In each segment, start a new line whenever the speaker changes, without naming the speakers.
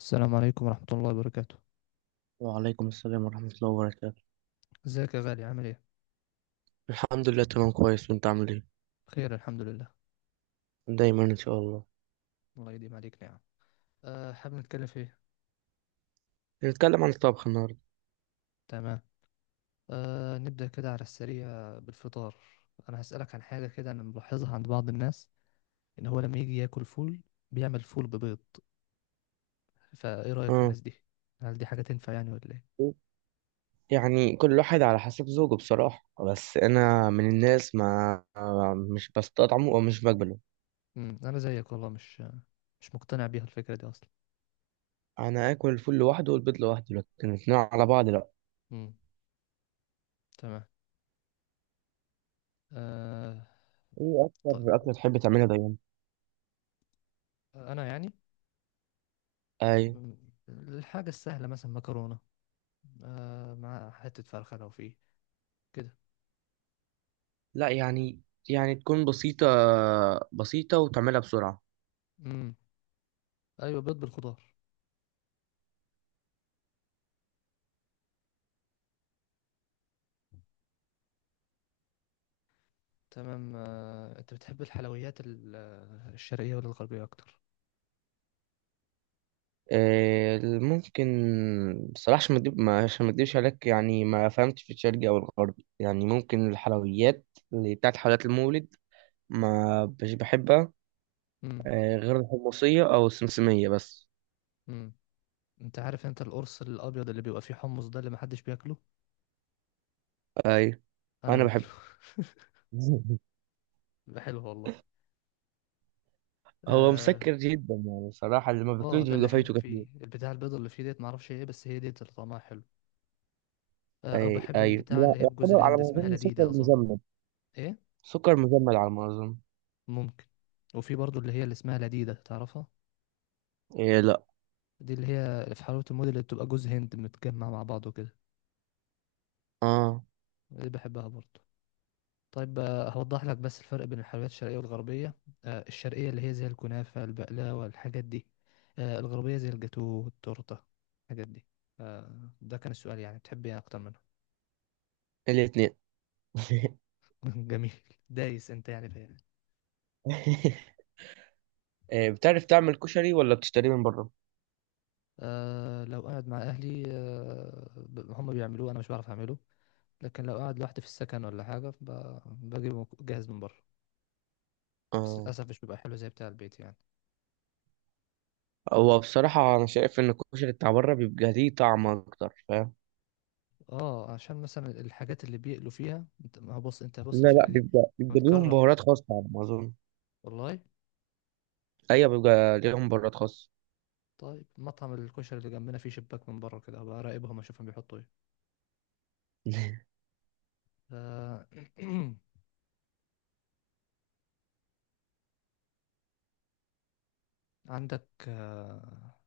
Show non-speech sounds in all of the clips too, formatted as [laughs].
السلام عليكم ورحمة الله وبركاته.
وعليكم السلام ورحمة الله وبركاته.
ازيك يا غالي، عامل ايه؟
الحمد لله تمام كويس، وانت عامل ايه؟
بخير الحمد لله.
دايما ان شاء الله.
الله يديم عليك. نعم. حابب نتكلم في ايه؟
نتكلم عن الطبخ النهاردة.
تمام. نبدأ كده على السريع بالفطار. انا هسألك عن حاجة كده انا ملاحظها عند بعض الناس، ان هو لما يجي ياكل فول بيعمل فول ببيض، فايه رأيك في
اه،
الناس دي؟ هل دي حاجة تنفع يعني ولا ايه؟
يعني كل واحد على حسب ذوقه بصراحة، بس انا من الناس ما مش بستطعمه او مش بقبله.
انا زيك والله مش مقتنع بيها الفكرة دي اصلا.
انا اكل الفول لوحده والبيض لوحده، لكن الاتنين على بعض لا.
امم. تمام. أه
ايه
ط-
اكتر اكلة تحب تعملها دايما؟
انا يعني،
اي.
مم، الحاجة السهلة مثلا مكرونة، مع حتة فرخة لو فيه كده.
لا يعني، يعني تكون بسيطة، بسيطة وتعملها بسرعة.
امم ايوه، بيض بالخضار. تمام. انت بتحب الحلويات الشرقية ولا الغربية اكتر؟
ممكن. بصراحة عشان ما أكدب- ما- عشان ما اكدبش عليك، يعني ما فهمتش في الشرقي او الغربي. يعني ممكن الحلويات اللي بتاعت حلويات المولد ما مش بحبها.
امم
غير الحمصية او السمسمية بس.
امم انت عارف انت القرص الابيض اللي بيبقى فيه حمص ده اللي محدش بياكله؟
اي،
انا
انا
باكله.
بحب.
[laughs]
[laughs]
بيبقى حلو والله.
هو
اه.
مسكر جدا يعني بصراحة، اللي ما بياكلوش
ده
بيبقى
اللي حلو
فايته كتير.
فيه البتاع البيض اللي فيه ديت، معرفش ايه، بس هي ديت اللي طعمها حلو. او
اي
بحب
اي.
البتاع
لا،
اللي هي بجوز
يعتبر على
الهند
ما
اسمها
اظن سكر
لديدة اظن.
مجمد.
ايه.
سكر مجمد على ما اظن.
ممكن. وفي برضو اللي هي اللي اسمها لديدة، تعرفها؟
إيه لا.
دي اللي هي في حلاوة الموديل اللي بتبقى جوز هند متجمع مع بعضه كده.
اه.
دي بحبها برضه. طيب، هوضح لك بس الفرق بين الحلويات الشرقية والغربية. الشرقية اللي هي زي الكنافة، البقلاوة، الحاجات دي. الغربية زي الجاتو والتورتة، الحاجات دي. ده كان السؤال، يعني بتحب ايه أكتر منهم؟
الاتنين.
[laughs] جميل. دايس انت يعني فيها.
[laughs] إيه، بتعرف تعمل كشري ولا بتشتريه من بره؟
أه، لو قاعد مع أهلي هم بيعملوه، أنا مش بعرف أعمله. لكن لو قاعد لوحدي في السكن ولا حاجة بجيبه جاهز من بره. بس
اه.
للأسف مش بيبقى حلو زي بتاع البيت يعني.
هو بصراحة أنا شايف إن الكشري بتاع بره بيبقى ليه طعم أكتر، فاهم؟
اه، عشان مثلا الحاجات اللي بيقلوا فيها، انت ما هو بص، انت بص
لا لا،
الفكرة دي.
بيبقى ليهم
متكرر.
بهارات خاصة على ما أظن.
والله.
أيوة، بيبقى ليهم بهارات خاصة.
طيب، مطعم الكشري اللي جنبنا فيه شباك من بره كده، هبقى اراقبهم اشوفهم بيحطوا ايه.
[laughs]
آه، [clears throat] عندك،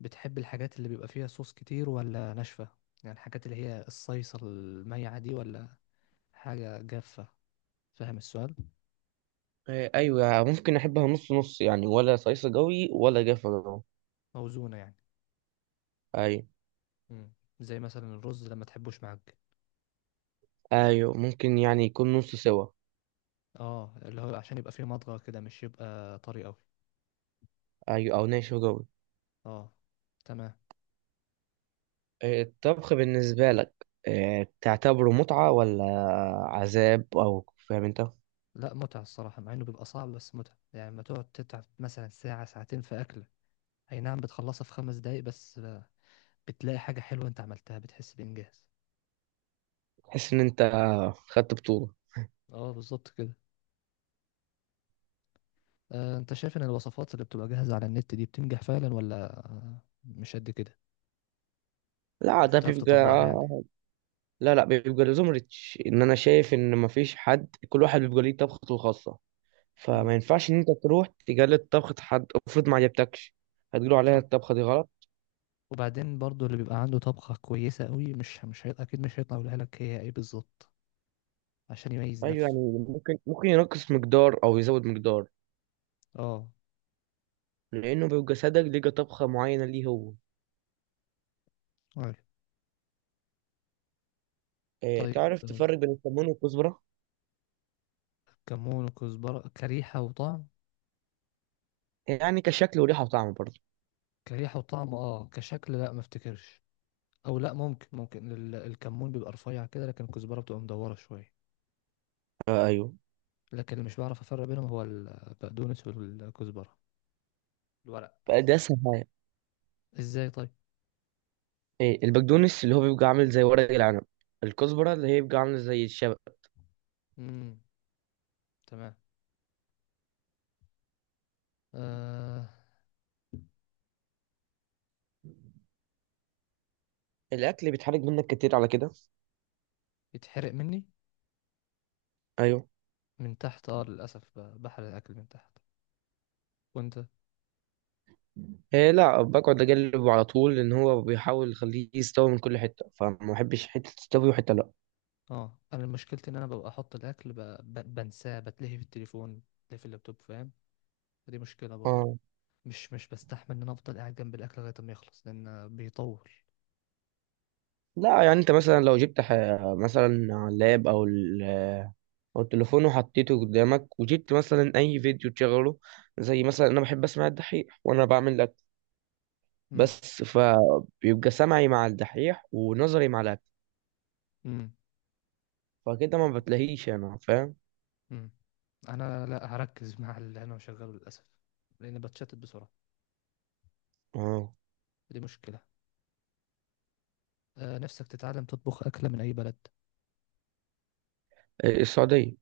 بتحب الحاجات اللي بيبقى فيها صوص كتير ولا ناشفة؟ يعني الحاجات اللي هي الصيصة الميعة دي ولا حاجة جافة؟ فاهم السؤال؟
إيه، أيوة يعني ممكن أحبها نص نص، يعني ولا صيصة جوي ولا جافة جوي.
موزونة يعني.
أيوة.
مم. زي مثلا الرز لما تحبوش معاك.
أيوة ممكن، يعني يكون نص سوا.
اه، اللي هو عشان يبقى فيه مضغة كده، مش يبقى طري قوي.
أيوة، أو ناشف جوي.
اه. تمام.
إيه، الطبخ بالنسبة لك إيه، تعتبره متعة ولا عذاب، أو فاهم أنت.
لا، متعة الصراحة، مع إنه بيبقى صعب، بس متعة يعني لما تقعد تتعب مثلا ساعة ساعتين في أكلة، أي نعم بتخلصها في خمس دقايق بس بتلاقي حاجة حلوة أنت عملتها، بتحس بإنجاز.
تحس إن أنت خدت بطولة.
أه، بالظبط كده. أنت شايف إن الوصفات اللي بتبقى جاهزة على النت دي بتنجح فعلا ولا مش قد كده؟
لا
مش
ده
بتعرف تطبقها
بيبقى،
يعني؟
لا بيبقى لازم ريتش، ان انا شايف ان مفيش حد، كل واحد بيبقى ليه طبخته الخاصه.
امم
فما ينفعش ان انت تروح تجلد طبخه حد افرض ما عجبتكش. هتقولوا عليها
صح.
الطبخه دي غلط.
وبعدين برضو اللي بيبقى عنده طبخة كويسة قوي مش هي أكيد مش هيطلع يقولها لك هي إيه بالظبط، عشان يميز
ايوه
نفسه.
يعني، ممكن ينقص مقدار او يزود مقدار.
أه،
لانه بيبقى صدق لقى طبخه معينه ليه هو.
أيوة.
إيه،
طيب،
تعرف تفرق بين الكمون والكزبره؟
كمون وكزبرة كريحة وطعم؟
يعني كشكل وريحه وطعم برضه.
كريحة وطعم، اه، كشكل لا ما افتكرش. او لا، ممكن الكمون بيبقى رفيع كده، لكن الكزبرة بتبقى مدورة شوية.
آه ايوه.
لكن اللي مش بعرف افرق بينهم هو البقدونس والكزبرة، الورق.
بقى ده اسهل حاجه.
ازاي طيب؟
إيه، البقدونس اللي هو بيبقى عامل زي ورق العنب، الكزبره اللي هي بيبقى عامله زي الشبت.
امم. تمام. آه
الاكل بيتحرق منك كتير على كده؟
يتحرق مني
ايوه.
من تحت، اه للاسف بحرق الاكل من تحت. وانت؟
إيه لا، بقعد اجلبه على طول، لان هو بيحاول يخليه يستوي من كل حته، فما بحبش حته تستوي وحته لا.
اه، انا مشكلتي ان انا ببقى احط الاكل بنساه، بتلهي في التليفون، بتلهي في اللابتوب، فاهم؟ فدي مشكلة برضه.
اه.
مش بستحمل ان انا افضل قاعد جنب الاكل لغاية ما يخلص، لان بيطول.
لا يعني انت مثلا لو جبت ح... مثلا على اللاب او ال... او التليفون، وحطيته قدامك وجبت مثلا اي فيديو تشغله، زي مثلا انا بحب اسمع الدحيح وانا بعمل اكل.
امم
بس فبيبقى سمعي مع الدحيح ونظري مع الاكل.
امم
فكده ما بتلاقيش، انا فاهم.
امم انا لا هركز مع اللي انا مشغله للاسف، لاني بتشتت بسرعه.
اه.
دي مشكله. نفسك تتعلم تطبخ اكله من اي بلد؟
إيه السعوديه.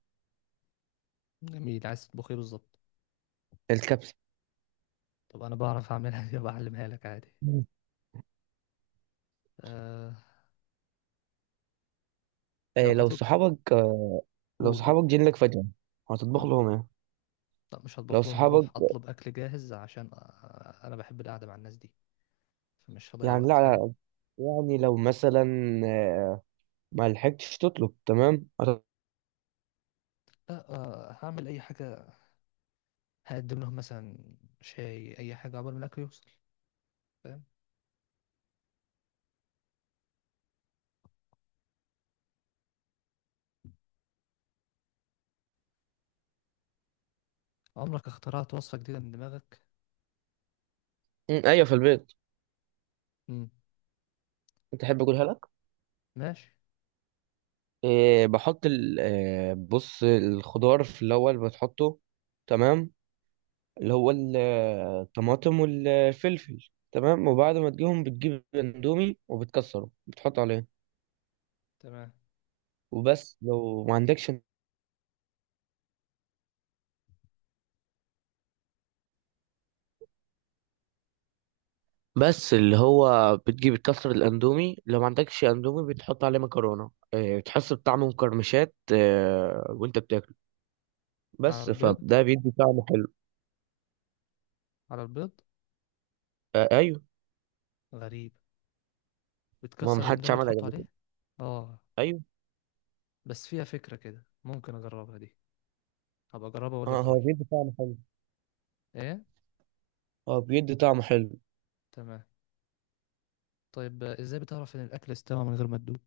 جميل، عايز تطبخ ايه بالظبط؟
الكبسه.
طب انا بعرف اعملها، [laughs] دي بعلمها لك عادي.
مم.
أه لو
إيه لو
هتطبخ،
صحابك، لو
قول قول.
صحابك جيلك فجاه، هتطبخ
مم.
لهم إيه؟
لا مش
لو
هطبخ لهم،
صحابك،
هروح اطلب اكل جاهز عشان انا بحب القعده مع الناس دي، فمش هضيع
يعني لا
وقت، فاهم؟
لا، يعني لو مثلا، آه، ما لحقتش تطلب، تمام
لا، هعمل اي حاجه، هقدم لهم مثلا شاي اي حاجه عقبال ما الاكل يوصل، فاهم؟ عمرك اخترعت وصفه جديده من دماغك؟
ايوه في البيت.
مم.
انت تحب اقولها لك؟
ماشي.
إيه، بحط بص الخضار في الاول بتحطه، تمام، اللي هو الطماطم والفلفل، تمام، وبعد ما تجيهم بتجيب اندومي وبتكسره بتحط عليه.
تمام.
وبس لو ما عندكش، بس اللي هو بتجيب تكسر الاندومي، لو ما عندكش اندومي بتحط عليه مكرونه. بتحس بطعم مقرمشات وانت بتاكل.
على
بس
البيض؟
فده بيدي طعم حلو.
على البيض؟
ايوه.
غريب،
ما
بتكسر
محدش
الاندومي
عملها
تحطه
قبل كده.
عليه. اه.
ايوه.
بس فيها فكرة كده، ممكن اجربها دي، هبقى اجربها واقول
اه
لك
هو
رأيي.
بيدي طعم حلو.
ايه.
هو بيدي طعم حلو.
تمام. طيب، ازاي بتعرف ان الاكل استوى من غير ما تدوق؟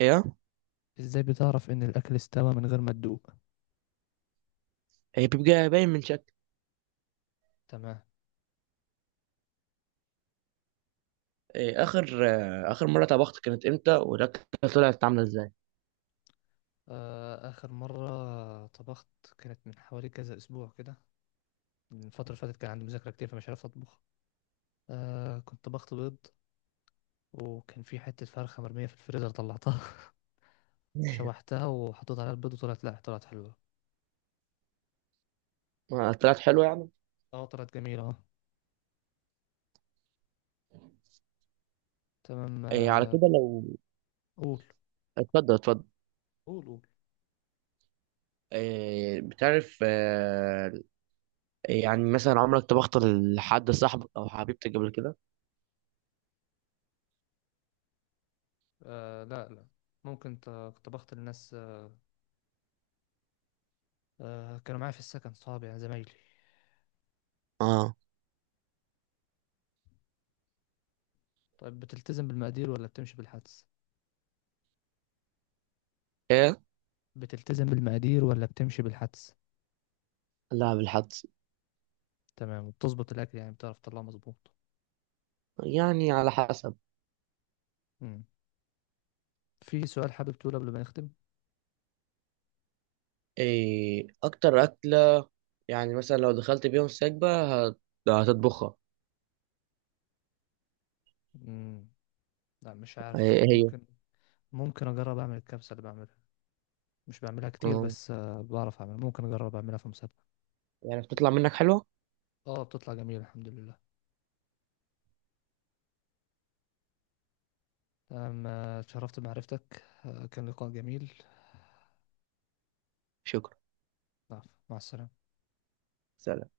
ايه.
ازاي بتعرف ان الاكل استوى من غير ما تدوق؟
هي بيبقى باين من شكل.
تمام.
إيه، اخر اخر مره طبخت كانت امتى، والاكله طلعت عامله ازاي؟
اخر مرة طبخت كانت من حوالي كذا اسبوع كده، من الفترة اللي فاتت كان عندي مذاكرة كتير فمش عارف اطبخ. كنت طبخت بيض، وكان في حتة فرخة مرمية في الفريزر طلعتها، شوحتها وحطيت عليها البيض، وطلعت، لا، طلعت حلوة.
طلعت حلوه يعني.
اه، طلعت جميلة، اه. تمام.
إيه على كده لو،
قول
اتفضل اتفضل.
قول قول.
إيه، بتعرف يعني مثلا عمرك طبخت لحد صاحبك او حبيبتك قبل كده؟
آه لا لا، ممكن طبخت للناس. كانوا معايا في السكن صحابي يعني زمايلي.
اه.
طيب، بتلتزم بالمقادير ولا بتمشي بالحدس؟
ايه.
بتلتزم بالمقادير ولا بتمشي بالحدس؟
لا، بالحدس.
تمام، وبتظبط الأكل يعني، بتعرف تطلعه مظبوط؟
يعني على حسب.
مم. في سؤال حابب تقوله قبل ما نختم؟
ايه اكتر اكله، يعني مثلا لو دخلت بيهم سكبه، هت- هتطبخها؟
مم. لا، مش عارف
إيه
الصراحة،
هي؟
ممكن. ممكن أجرب أعمل الكبسة اللي بعملها، مش بعملها كتير،
آه.
بس بعرف أعملها، ممكن أجرب أعملها في مسابقة.
يعني بتطلع منك حلوه.
اه، بتطلع جميل الحمد لله. تمام. اتشرفت بمعرفتك، كان لقاء جميل.
شكرا.
نعم. مع السلامة.
سلام.